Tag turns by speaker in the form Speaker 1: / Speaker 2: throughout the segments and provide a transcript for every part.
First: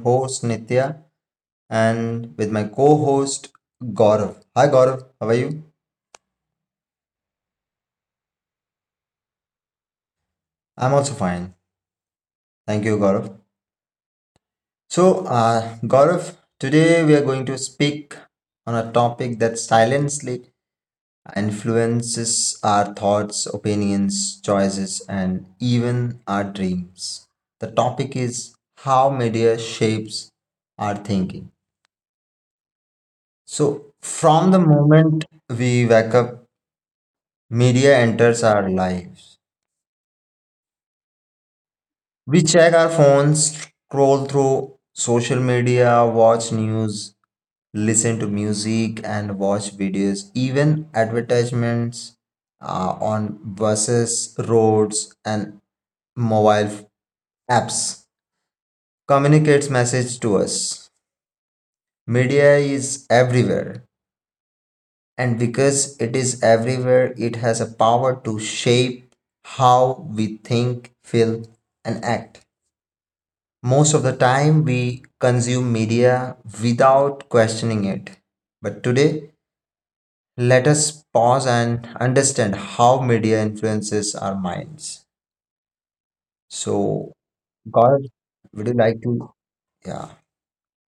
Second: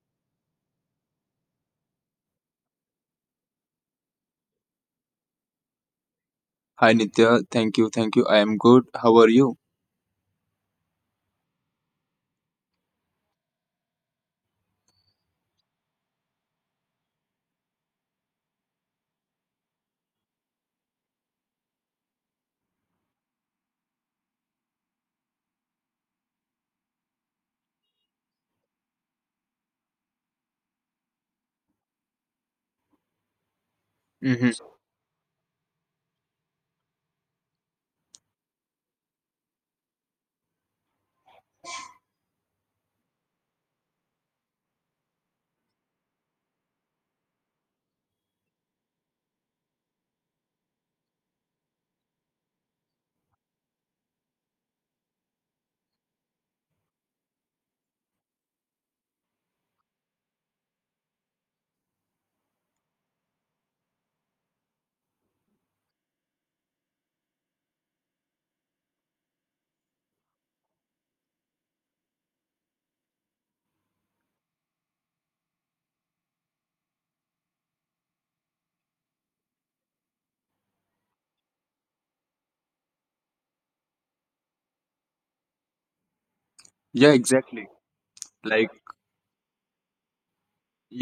Speaker 1: host Nitya and with my co-host Gaurav. Hi Gaurav, how are you?
Speaker 2: Hi Nitya, thank you. I am good. How are you?
Speaker 1: I'm also fine. Thank you Gaurav. So, Gaurav, today we are going to speak on a topic that silently influences our thoughts, opinions, choices and even our dreams. The topic is how media shapes our thinking. So,
Speaker 2: Mm-hmm.
Speaker 1: from the moment we wake up media enters our lives. We check our phones, scroll through social media, watch news, listen to music, and watch videos, even advertisements on buses, roads, and mobile apps. Communicates message to us. Media is everywhere, and because it is everywhere, it has a power to shape how we think, feel, and act. Most of the time, we consume media without questioning it. But today, let us pause and understand how media influences our minds.
Speaker 2: Yeah,
Speaker 1: So,
Speaker 2: exactly.
Speaker 1: God,
Speaker 2: Like,
Speaker 1: would you like to, yeah,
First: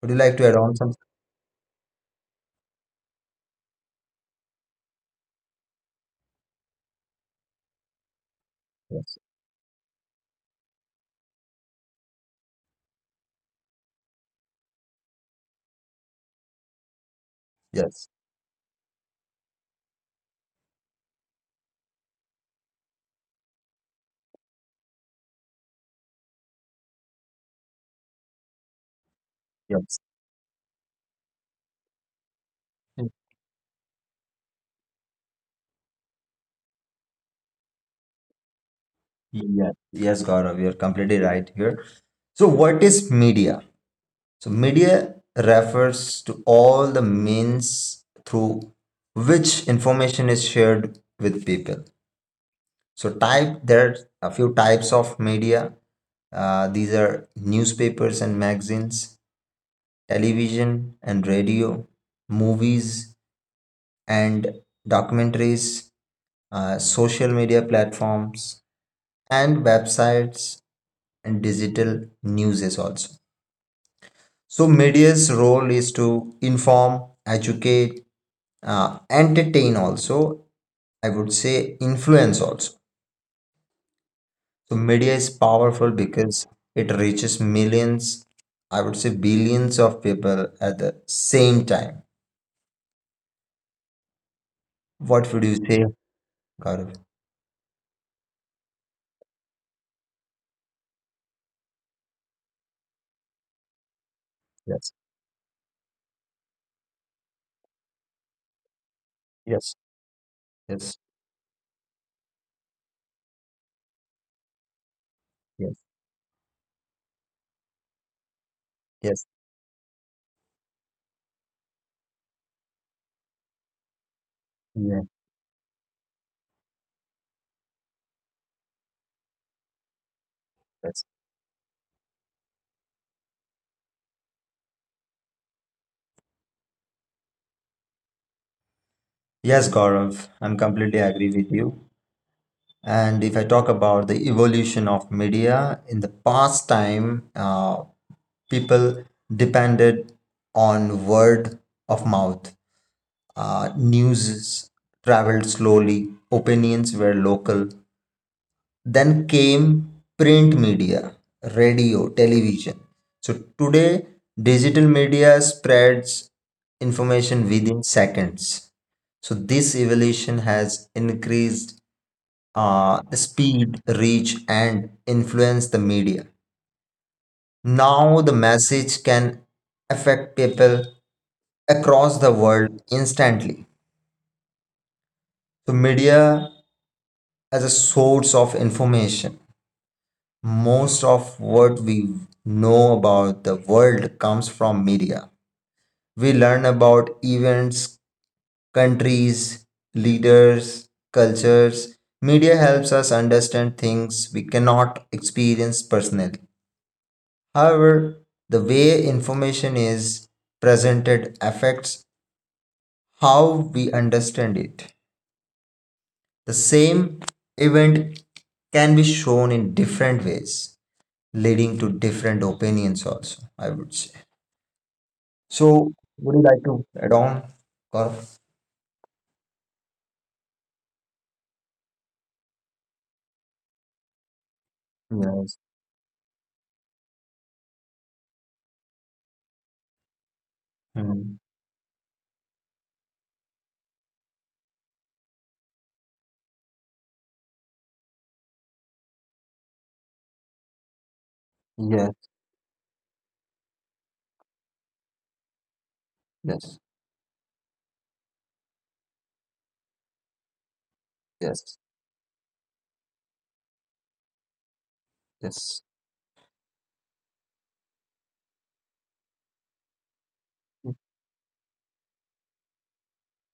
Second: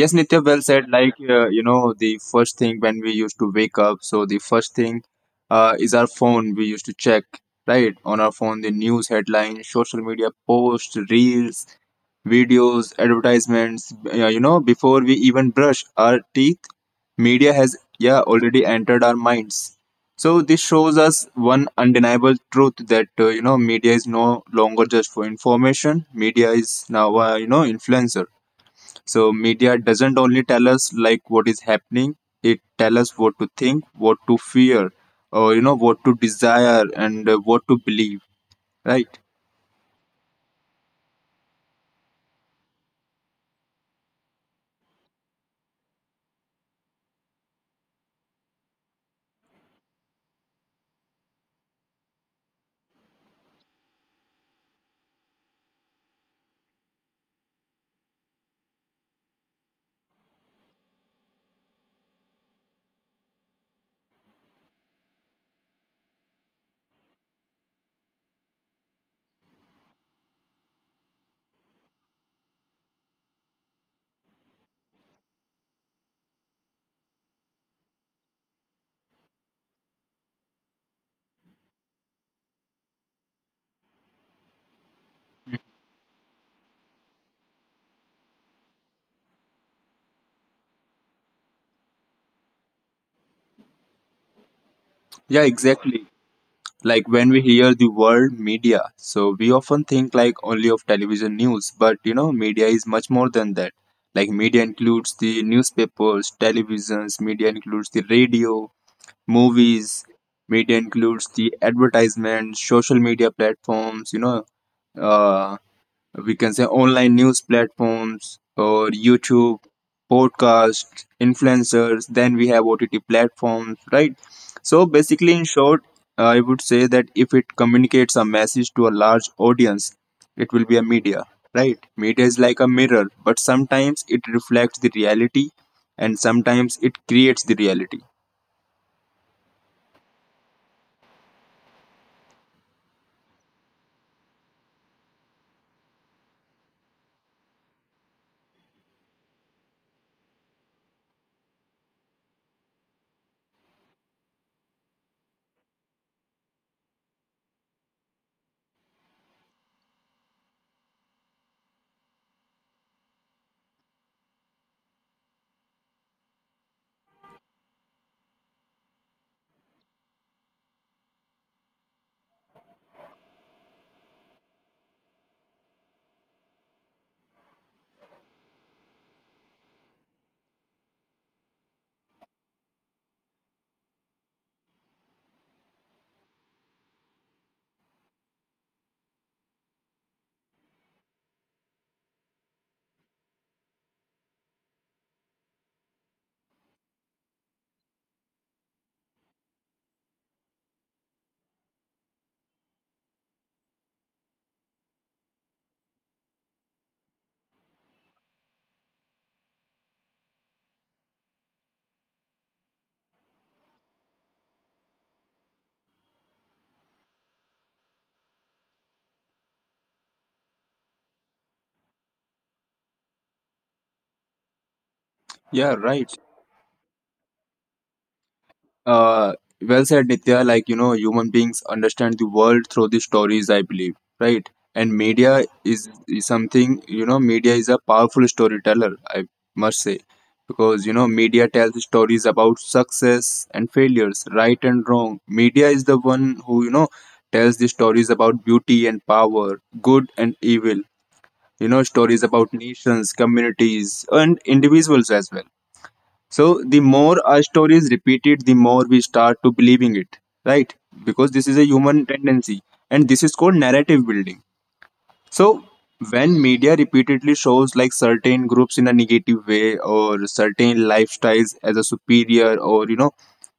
Speaker 1: would you like
Speaker 2: Nitya,
Speaker 1: to add
Speaker 2: well
Speaker 1: on
Speaker 2: said.
Speaker 1: something?
Speaker 2: Like, you know, the first thing when we used to wake up, so the first thing is our phone. We used to check, right, on our phone the news
Speaker 1: Yes,
Speaker 2: headlines, social media posts, reels, videos, advertisements, you know, before we even brush our teeth, media has
Speaker 1: yes,
Speaker 2: already entered our minds. So this shows us one undeniable truth that you know media is no longer just for information. Media is now you know influencer. So media
Speaker 1: yes.
Speaker 2: doesn't only tell us like what is happening; it tell us what to think, what to fear, or you know what to desire and what to believe. Right?
Speaker 1: Yes, yes, Gaurav, you're completely right here. So, what is media? So, media refers to all the means through which information is shared with people. So type there are a few types of media. These are newspapers and magazines, television and radio, movies and documentaries, social media platforms and websites and digital news is also. So media's role is to inform, educate, entertain also. I would say influence also. So media is powerful because it reaches millions, I would say billions of people at the same time. What would you say,
Speaker 2: Yeah, exactly.
Speaker 1: Gaurav?
Speaker 2: Like when we hear the word media so we often think like only of television news, but you know media is much more than that.
Speaker 1: Yes,
Speaker 2: Like media includes the newspapers, televisions, media includes the radio,
Speaker 1: yes,
Speaker 2: movies,
Speaker 1: yes,
Speaker 2: media includes the advertisements, social media platforms,
Speaker 1: yes,
Speaker 2: uh, we can say online news platforms or
Speaker 1: yes,
Speaker 2: YouTube, podcasts, influencers. Then we have OTT platforms, right?
Speaker 1: yeah,
Speaker 2: So basically, in short, I would say that if it communicates a message to a large audience, it will be a
Speaker 1: yes.
Speaker 2: media, right? Media is like a mirror, but sometimes it reflects the reality and sometimes it creates the reality.
Speaker 1: Yes, Gaurav, I'm completely agree with you. And if I talk about the evolution of media, in the past time, people depended on word of mouth. News traveled slowly, opinions were local. Then came print media, radio, television. So today, digital media spreads information within seconds. So this evolution has increased the speed, reach, and influence the media. Now the message can affect people across the world instantly. So media as a source of information. Most of what we know about the world comes from media. We learn about events, countries, leaders, cultures. Media helps us understand things we cannot experience personally. However, the way information is presented affects how we understand it. The same event can be shown in different ways, leading to different opinions, also, I would say.
Speaker 2: Yeah,
Speaker 1: So,
Speaker 2: right.
Speaker 1: would you like to add on, Gaurav?
Speaker 2: Uh, well said, Nitya. Like, you know, human beings understand the world through the stories, I believe, right? And media
Speaker 1: Yes.
Speaker 2: is, is something, you know, media is a powerful storyteller, I must say, because, you know,
Speaker 1: Mm.
Speaker 2: media tells stories about success and failures, right and wrong. Media is the one who, you know, tells the stories about beauty and power, good and evil, you know, stories
Speaker 1: Yes.
Speaker 2: about nations, communities, and individuals as well. So the
Speaker 1: Yes.
Speaker 2: more our story is repeated, the more we start to believing it, right? Because this is a
Speaker 1: Yes.
Speaker 2: human tendency, and this is called narrative building. So
Speaker 1: Yes.
Speaker 2: when media repeatedly shows like certain groups in a negative way, or certain lifestyles as a superior, or you know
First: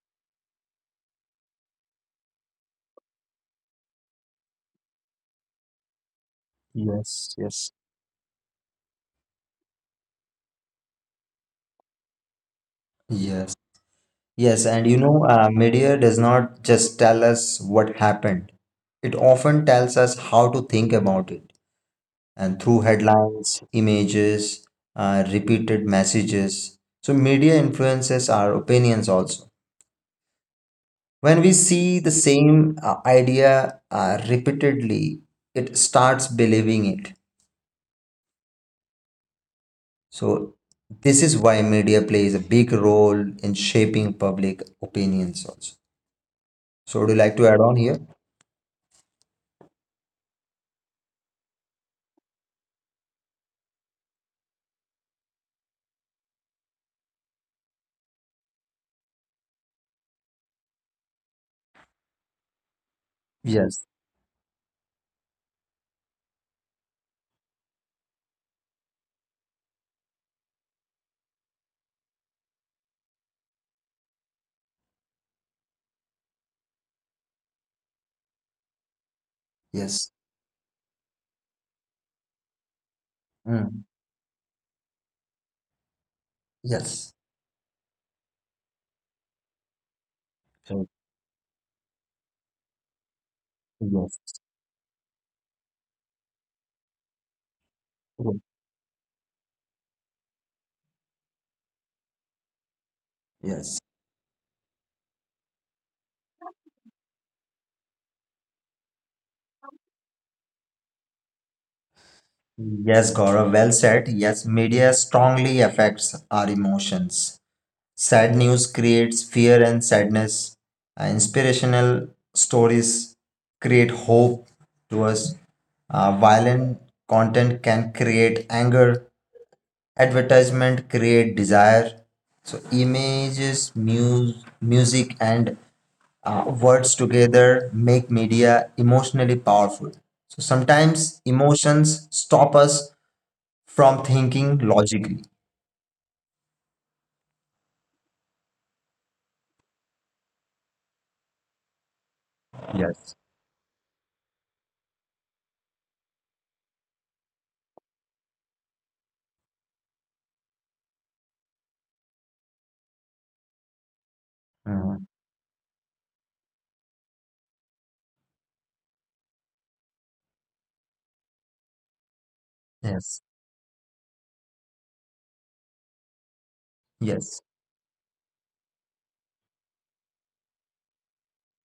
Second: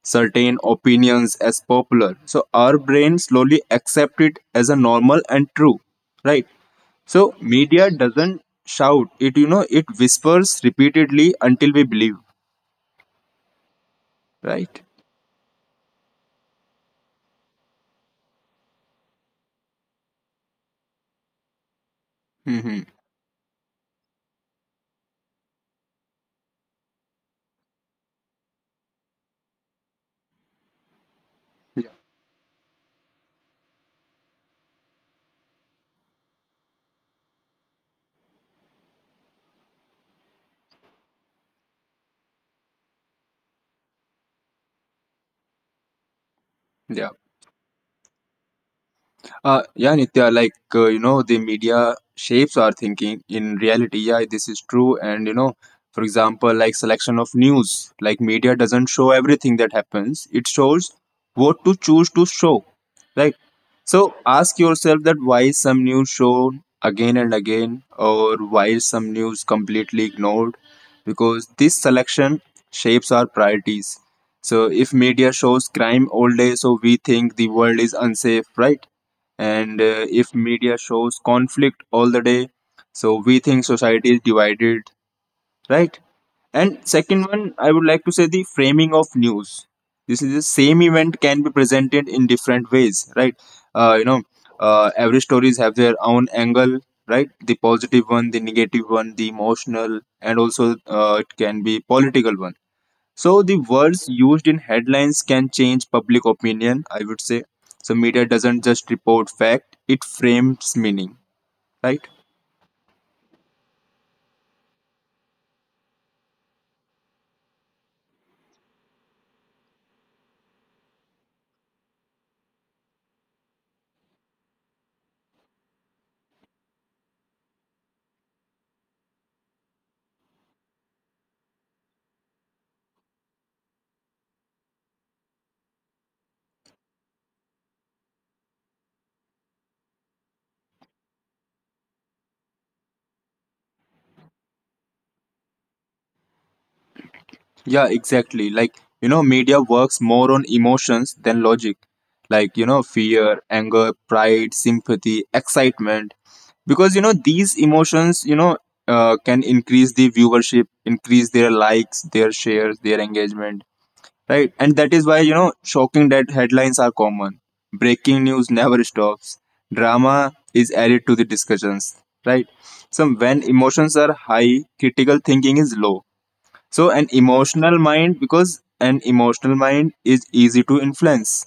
Speaker 2: certain opinions as popular, so our brain slowly accept it as a normal and true, right?
Speaker 1: Yes.
Speaker 2: So
Speaker 1: Yes.
Speaker 2: media doesn't shout it, you know it whispers repeatedly until we believe,
Speaker 1: Yes. Yes,
Speaker 2: right?
Speaker 1: and you know, media does not just tell us what happened. It often tells us how to think about it, and through
Speaker 2: Mm-hmm.
Speaker 1: headlines, images, repeated messages. So, media influences our opinions also. When we see the same idea repeatedly, it starts believing it. So, this is why media plays a big role in shaping public opinions also. So, would
Speaker 2: Yeah.
Speaker 1: you like to add on here?
Speaker 2: Yeah, Nitya, like, you know, the media shapes our thinking in reality. Yeah, this is true. And, you know, for example, like selection of news, like media doesn't show everything that happens. It shows what to choose to show, right?
Speaker 1: Yes.
Speaker 2: So ask yourself that why is some news shown again and again, or why is some news completely ignored? Because this selection shapes our priorities. So if media shows crime all day, so we think the world is unsafe, right? And
Speaker 1: Yes.
Speaker 2: if media shows conflict all the day, so we think
Speaker 1: Mm.
Speaker 2: society is divided, right. And
Speaker 1: Yes.
Speaker 2: second one, I would like to say the framing of news. This is the
Speaker 1: So,
Speaker 2: same event can be presented in different ways, right? uh, you know
Speaker 1: yes.
Speaker 2: every stories have their own angle, right, the positive one,
Speaker 1: Mm.
Speaker 2: the negative one, the emotional, and also it can be political one. So the
Speaker 1: Yes.
Speaker 2: words used in headlines can change public opinion, I would say. So media doesn't just report fact, it frames meaning, right?
Speaker 1: Yes, Gaurav, well said. Yes, media strongly affects our emotions. Sad news creates fear and sadness. Inspirational stories create hope to us. Violent content can create anger. Advertisement create desire. So images, music, and words together make media emotionally powerful. So sometimes emotions stop us from thinking logically.
Speaker 2: Yeah, exactly. Like, you know, media works more on emotions than logic. Like, you know,
Speaker 1: Yes.
Speaker 2: fear, anger, pride, sympathy, excitement. Because, these emotions, can increase the viewership, increase their likes, their shares, their engagement. Right, and that
Speaker 1: Mhm.
Speaker 2: is why you know shocking dead headlines are common. Breaking news never stops. Drama is added to the discussions. Right.
Speaker 1: Yes.
Speaker 2: So when emotions are high, critical thinking is low. So an
Speaker 1: Yes.
Speaker 2: emotional mind is easy to influence.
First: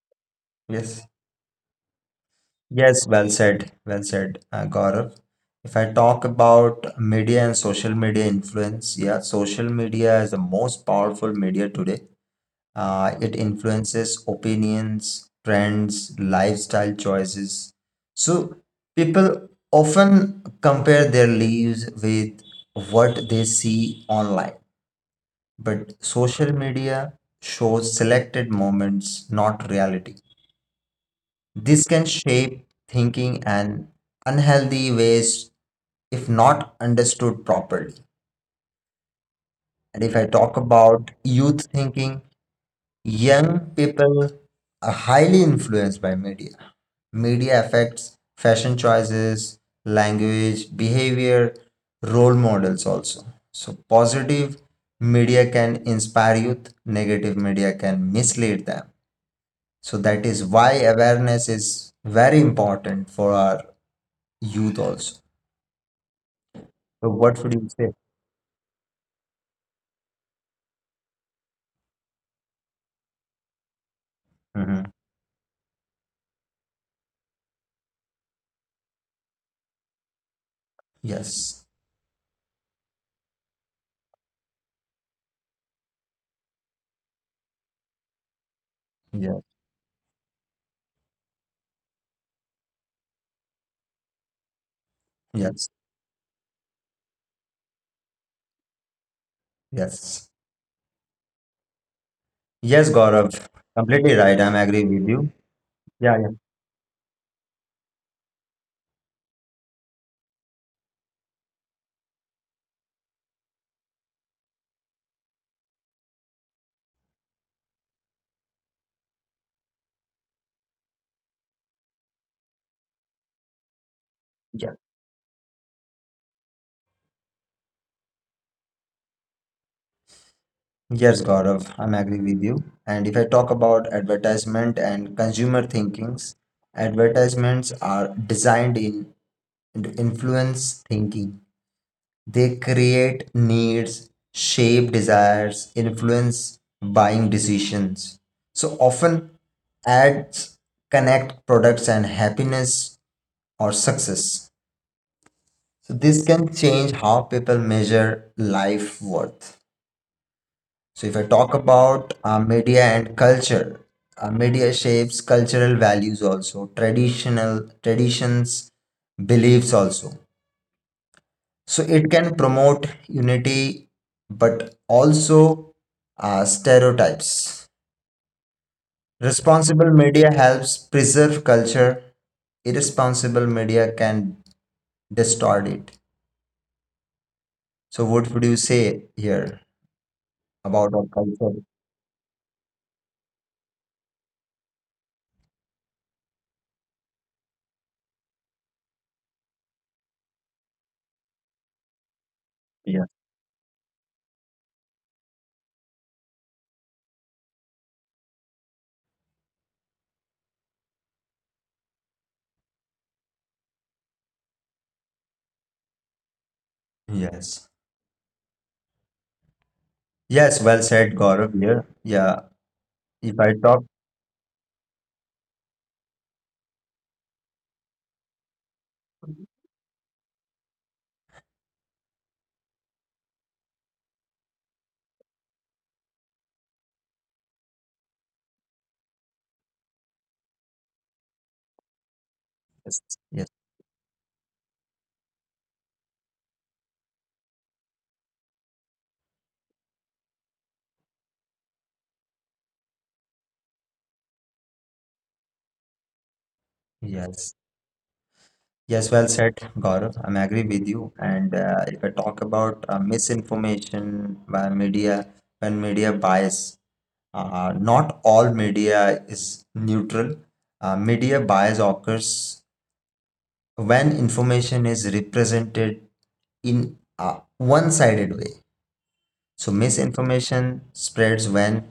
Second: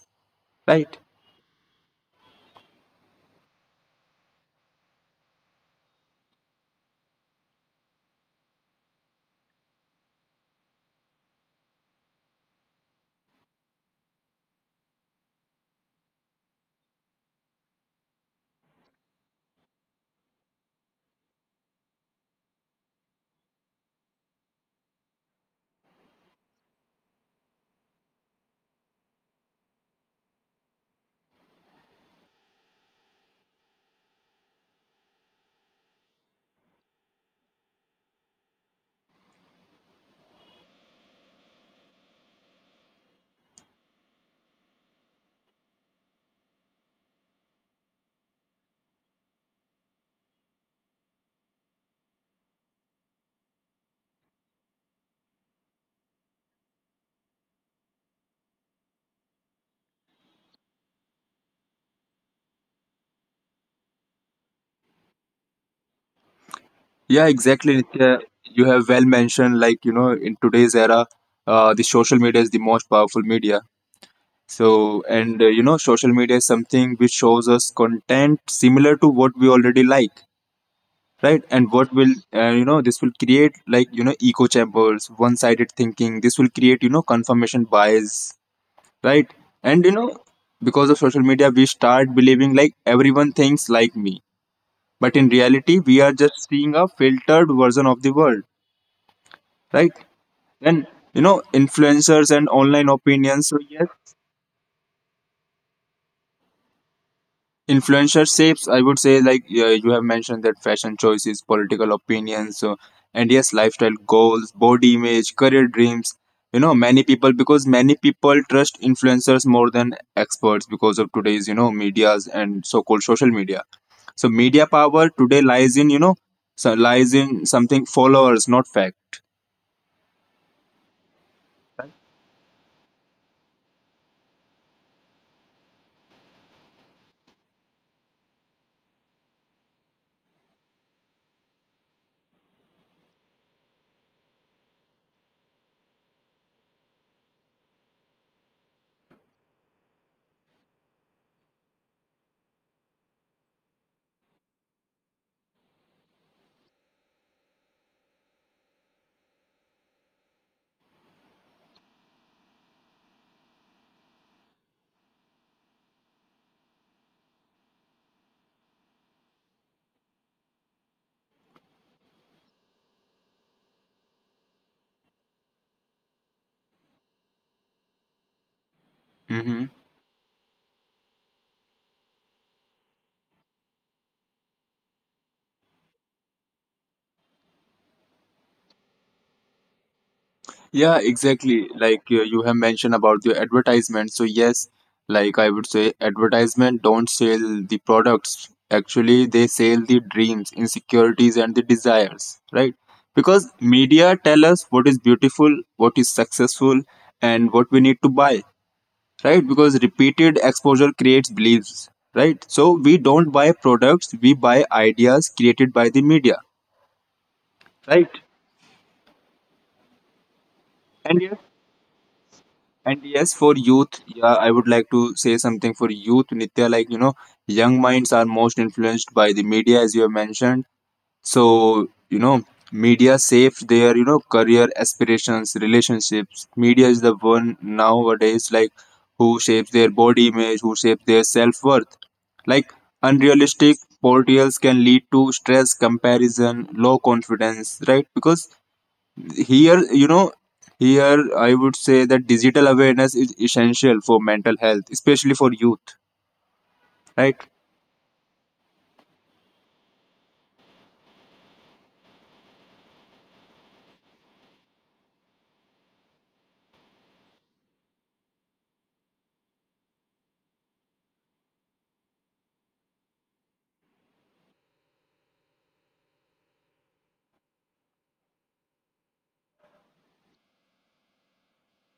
Speaker 2: Right.
Speaker 1: Yes. Yes, well said. Well said, Gaurav. If I talk about media and social media influence, yeah, social media is the most powerful media today. It influences opinions, trends, lifestyle choices. So people often compare their lives with what they see online, but social media shows selected moments, not reality. This can shape thinking and unhealthy ways if not understood properly. And if I talk about youth thinking, young people are highly influenced by media. Media affects fashion choices, language, behavior, role models also. So, positive media can inspire youth, negative media can mislead them. So, that is why awareness is very important for our youth also. So
Speaker 2: Yeah,
Speaker 1: what would you
Speaker 2: exactly,
Speaker 1: say?
Speaker 2: Nitya. You have well mentioned like you know in today's era, the social media is the most powerful media.
Speaker 1: Hmm.
Speaker 2: So, and you know, social media is something which shows us content similar to what we already like, right? And
Speaker 1: Yes,
Speaker 2: what will, you know, this will create like, you know, echo chambers, one sided thinking. This will create, you know, confirmation bias, right?
Speaker 1: yes,
Speaker 2: And, you know, because of social media, we start believing like everyone thinks like me. But in
Speaker 1: yes,
Speaker 2: reality, we are just seeing a filtered version of the world, right?
Speaker 1: yes.
Speaker 2: And, you know, influencers and online
Speaker 1: Yes, Gaurav,
Speaker 2: opinions. So, yes,
Speaker 1: completely right. I'm agree with you. Yeah, yeah,
Speaker 2: influencer shapes, I would say, like you have mentioned that fashion choices, political opinions, so, and yes, lifestyle goals, body image, career dreams, you know, many people trust influencers more than experts because of today's you know medias and so called social media. So media
Speaker 1: yeah.
Speaker 2: power today lies in lies in something, followers not fact.
Speaker 1: Yes, Gaurav, I'm agree with you. And if I talk about advertisement and consumer thinkings, advertisements are designed in to influence thinking. They create needs, shape desires, influence buying decisions. So often ads connect products and happiness or success. So this can change how people measure life worth. So if I talk about media and culture, media shapes cultural values also, traditional traditions, beliefs also. So it can promote unity but also stereotypes.
Speaker 2: Mhm.
Speaker 1: Responsible media helps preserve culture, irresponsible media can distort it. So what would you say here
Speaker 2: Yeah,
Speaker 1: about our culture?
Speaker 2: exactly. Like you have mentioned about the advertisement. So yes, like I would say, advertisement don't sell the products. Actually, they sell the dreams, insecurities, and the desires, right? Because media tell us what is beautiful, what is successful, and what we need to buy, right? Because repeated exposure creates beliefs, right? So we don't buy products, we buy ideas created by the media,
Speaker 1: Yeah, yes.
Speaker 2: right?
Speaker 1: Yes, well
Speaker 2: And
Speaker 1: said,
Speaker 2: yes,
Speaker 1: Gaurav, here. Yeah,
Speaker 2: And yes,
Speaker 1: if
Speaker 2: for
Speaker 1: I talk.
Speaker 2: youth, yeah, I would like to say something for youth, Nitya. Like, you know, young minds are most influenced by the media, as you have mentioned. So, you know, media shapes their, you know, career aspirations, relationships. Media is the one nowadays, like, who shapes their body image, who shapes their self worth. Like,
Speaker 1: Yes, yes.
Speaker 2: unrealistic portrayals can lead to stress, comparison, low confidence, right? Because here you know here I would say that digital awareness is essential for mental health, especially for youth, right.
Speaker 1: Yes. Yes, well said, Gaurav. I'm agree with you. And if I talk about misinformation by media and media bias, not all media is neutral. Media bias occurs when information is represented in a one-sided way. So misinformation spreads when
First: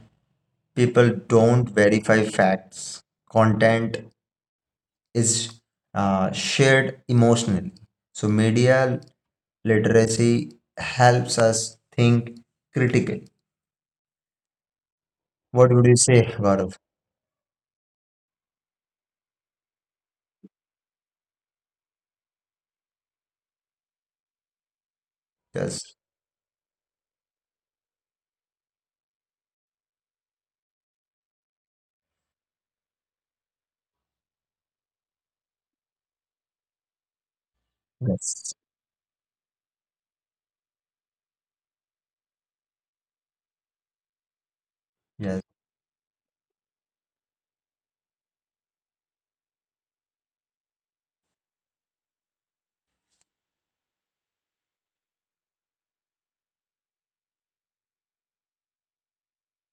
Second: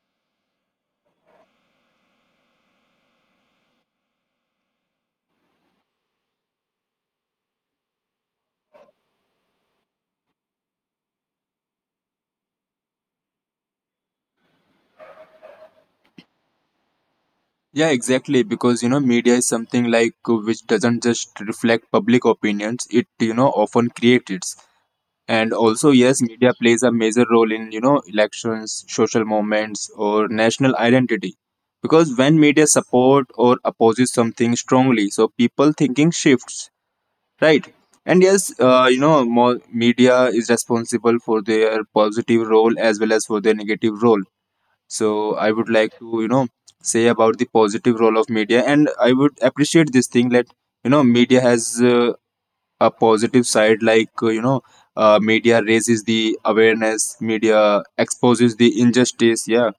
Speaker 1: people don't verify facts, content, is shared emotionally. So, media literacy helps us think critically. What would you say, Gaurav?
Speaker 2: Yeah, exactly, because you know media is something like which doesn't just reflect public opinions, it you know often creates it. And also
Speaker 1: Yes.
Speaker 2: yes, media plays a major role in you know elections, social movements, or national identity, because when media support or opposes something strongly, so people thinking shifts. Right. And
Speaker 1: Yes.
Speaker 2: yes, you know, more media is responsible for their positive role as well as for their negative role. So
Speaker 1: Yes.
Speaker 2: I would like to, you know, say about the positive role of media. And I would appreciate this thing that, you know, media has a positive side, like, media raises the awareness, media exposes the injustice. Yeah,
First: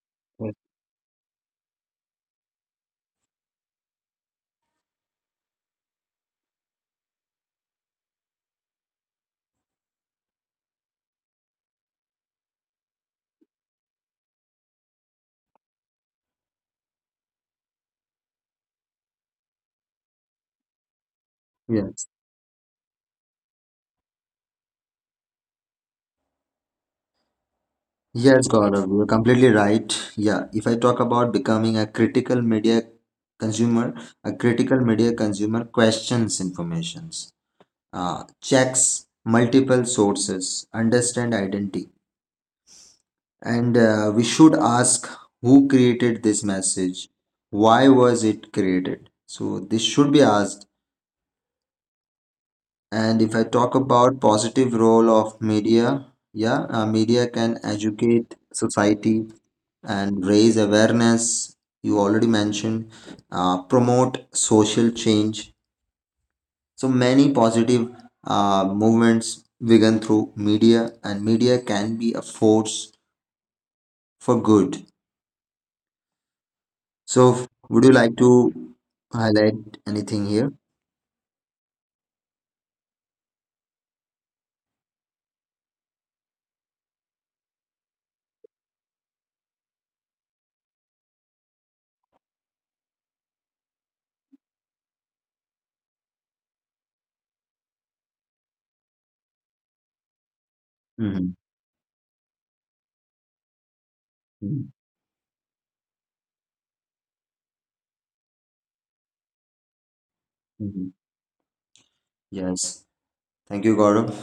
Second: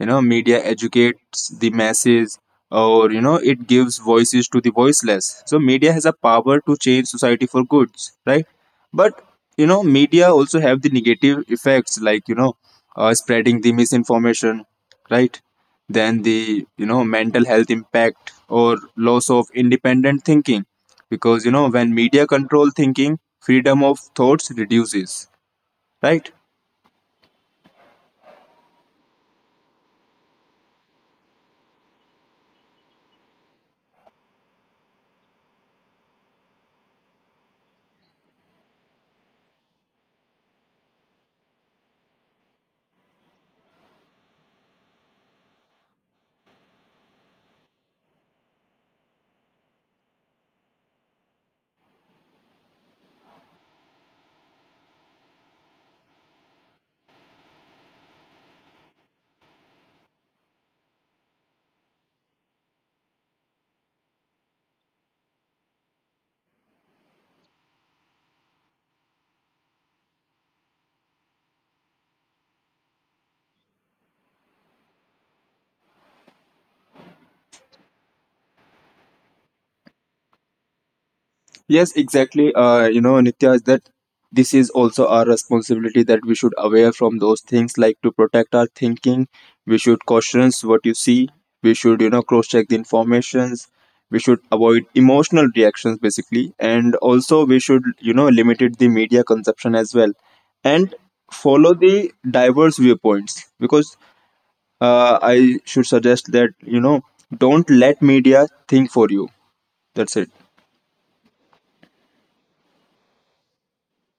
Speaker 2: you know media educates the masses, or you know it gives voices to the voiceless. So media has a power to change society for goods, right? But you know media also have the negative effects, like you know spreading the misinformation, right, then the you know mental health impact or loss of independent thinking, because you know when
Speaker 1: Yes.
Speaker 2: media control thinking, freedom of thoughts reduces, right.
Speaker 1: Yes, Gaurav, you're completely right. Yeah, if I talk about becoming a critical media consumer, a critical media consumer questions informations, checks multiple sources, understand identity. And we should ask, who created this message? Why was it created? So this should be asked. And if I talk about positive role of media, yeah, media can educate society and raise awareness. You already mentioned promote social change. So many positive movements begun through media, and media can be a force for good. So, would you like to highlight anything here?
Speaker 2: Yes, exactly. You know, Nitya, is that this is also our responsibility that we should aware from those things, like to protect our thinking. We should caution what you see. We should, you know, cross check the informations. We should avoid emotional reactions, basically, and also we should, you know, limited the media consumption as well, and
Speaker 1: Mm-hmm.
Speaker 2: follow the diverse viewpoints. Because I should suggest that you know, don't let media think for you. That's it.
Speaker 1: Hmm. Yes. Thank you, Gaurav.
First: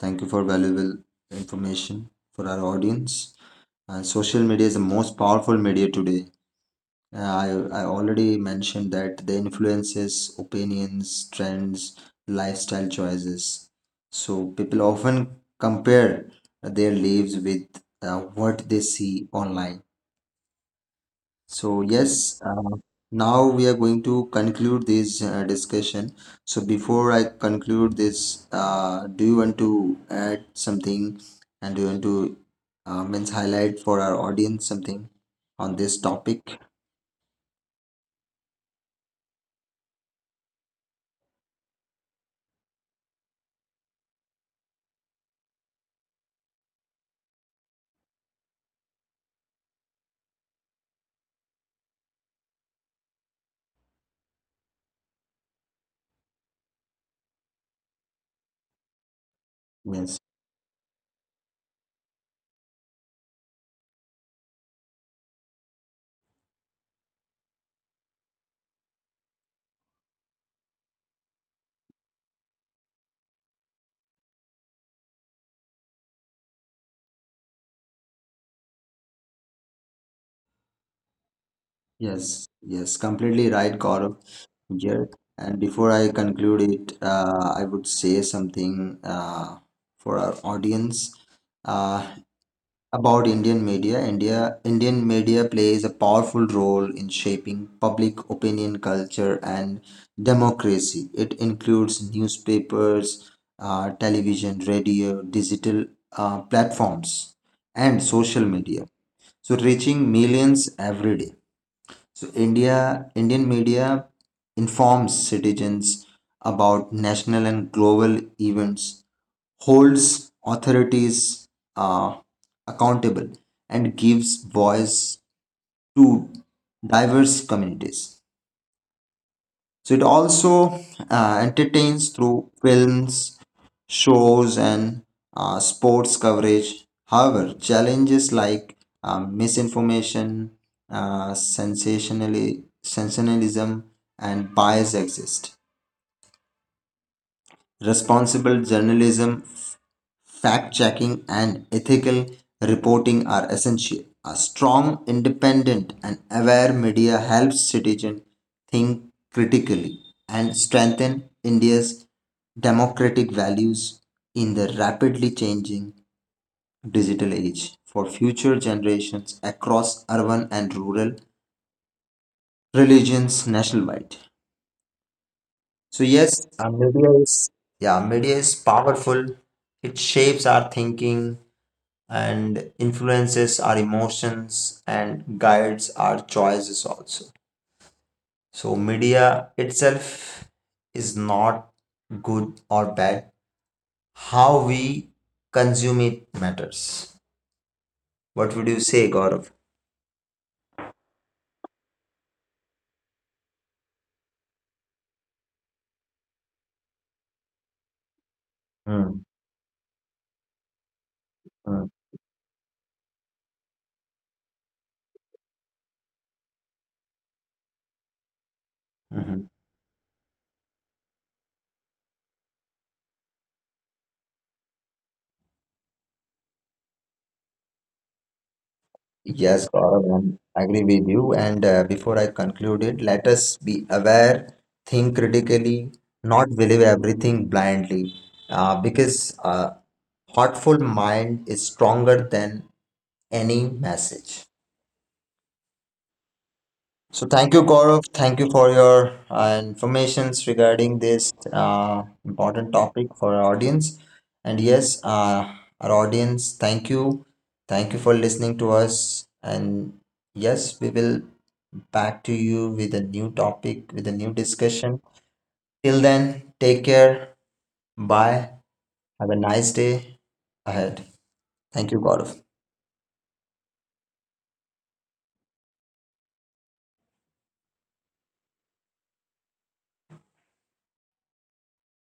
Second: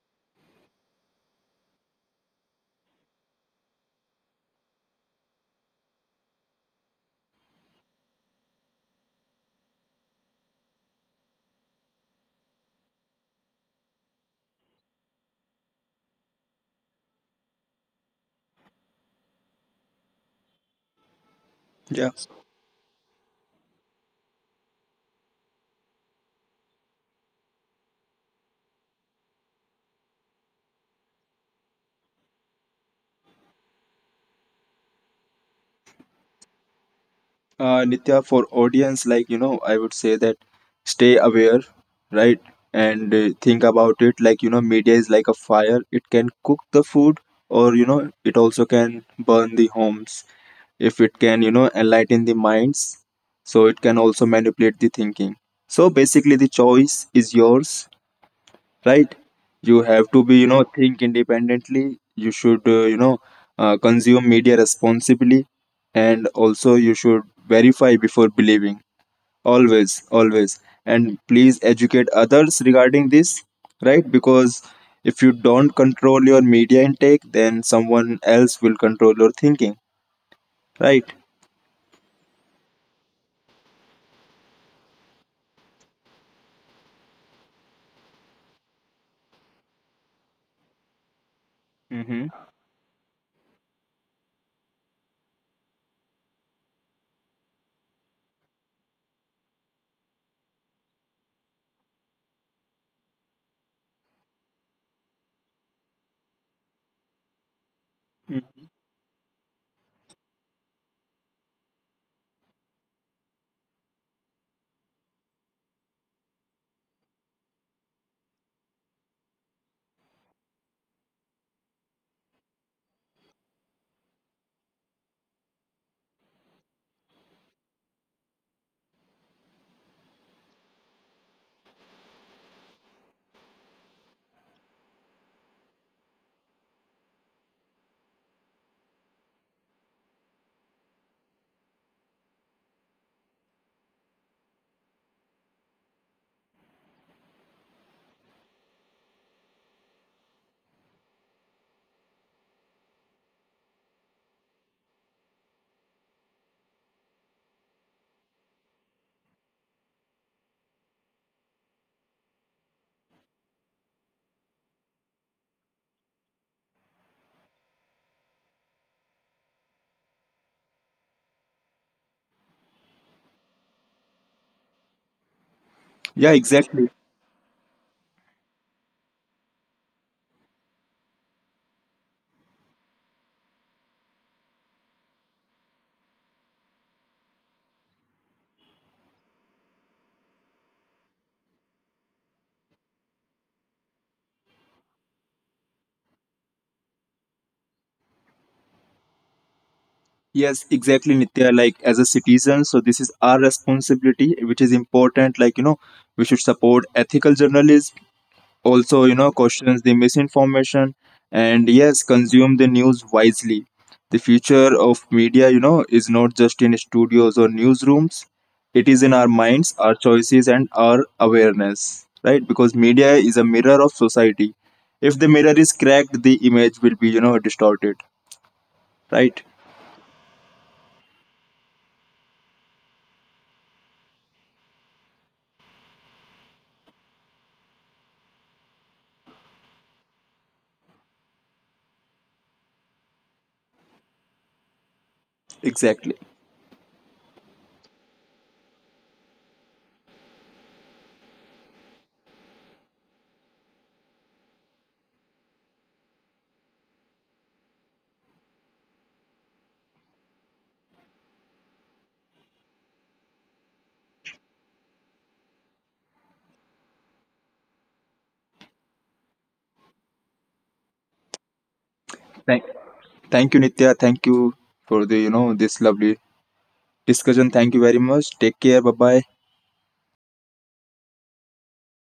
Speaker 1: Thank you for valuable information for our audience. Social media is the most powerful media today. Uh, I, I already mentioned that the influences, opinions, trends, lifestyle choices. So people often compare their lives with what they see online. So,
Speaker 2: Yeah.
Speaker 1: yes, now we are going to conclude this discussion. So, before I conclude this, do you want to add something and do you want to means highlight for our audience something on this topic?
Speaker 2: Nitya, for audience, like you know, I would say that stay aware, right, and think about it. Like you know, media is like a fire; it can cook the food, or you know, it also can burn the homes. If it can, you know, enlighten the minds, so it can also manipulate the thinking. So basically, the choice is yours, right. You have
Speaker 1: Yes,
Speaker 2: to be you know think independently, you should consume media responsibly, and also you should verify before believing, always. And please educate others regarding this, right, because if you don't control your media intake, then someone else will control your thinking, right.
Speaker 1: yes, yes, completely right, Gaurav. Yes. And before I conclude it, I would say something for our audience. Uh,
Speaker 2: Mm-hmm.
Speaker 1: About Indian media, Indian media plays a powerful role in shaping public opinion, culture, and democracy. It includes newspapers, television, radio, digital platforms, and social media. So reaching millions every day. So Indian media informs citizens about national and global events, holds authorities uh, accountable, and gives voice to diverse communities. So it also entertains through films, shows, and sports coverage. However, challenges like misinformation, sensationalism, and bias exist. Responsible journalism, fact checking, and ethical reporting are essential. A strong, independent, and aware media helps citizens think critically and strengthen India's democratic values in the rapidly changing digital age for future generations across urban and rural religions nationwide. So,
Speaker 2: Yeah,
Speaker 1: yes,
Speaker 2: exactly.
Speaker 1: yeah, media is powerful. It shapes our thinking and influences our emotions and guides our choices also. So, media itself is not good or bad. How we consume it matters. What would you say, Gaurav?
Speaker 2: Yes, exactly, Nitya. Like as a citizen, so this is our responsibility, which is important. Like you know, we should support ethical journalists. Also, you
Speaker 1: Mm,
Speaker 2: know, questions the misinformation, and
Speaker 1: mm,
Speaker 2: yes, consume the news wisely. The future of media, you know, is not just in studios or newsrooms. It is in our
Speaker 1: mhm.
Speaker 2: minds, our choices, and our awareness, right? Because media is a mirror of society. If the mirror is cracked, the image will be, you know, distorted, right?
Speaker 1: Yes, Gaurav, I agree with you. And before I conclude it, let us be aware, think critically, not believe everything blindly, because a thoughtful mind is stronger than any message.
Speaker 2: Exactly.
Speaker 1: So thank you, Gaurav. Thank you for your informations regarding this important topic for our audience. And yes, our audience, thank you for listening to us. And yes, we will back to you with a new topic, with a new discussion. Till then, take care. Bye. Have a nice day ahead. Thank you, Gaurav.
Speaker 2: Thank- Thank you, Nitya. Thank you for the you know this lovely discussion. Thank you very much. Take care. Bye bye.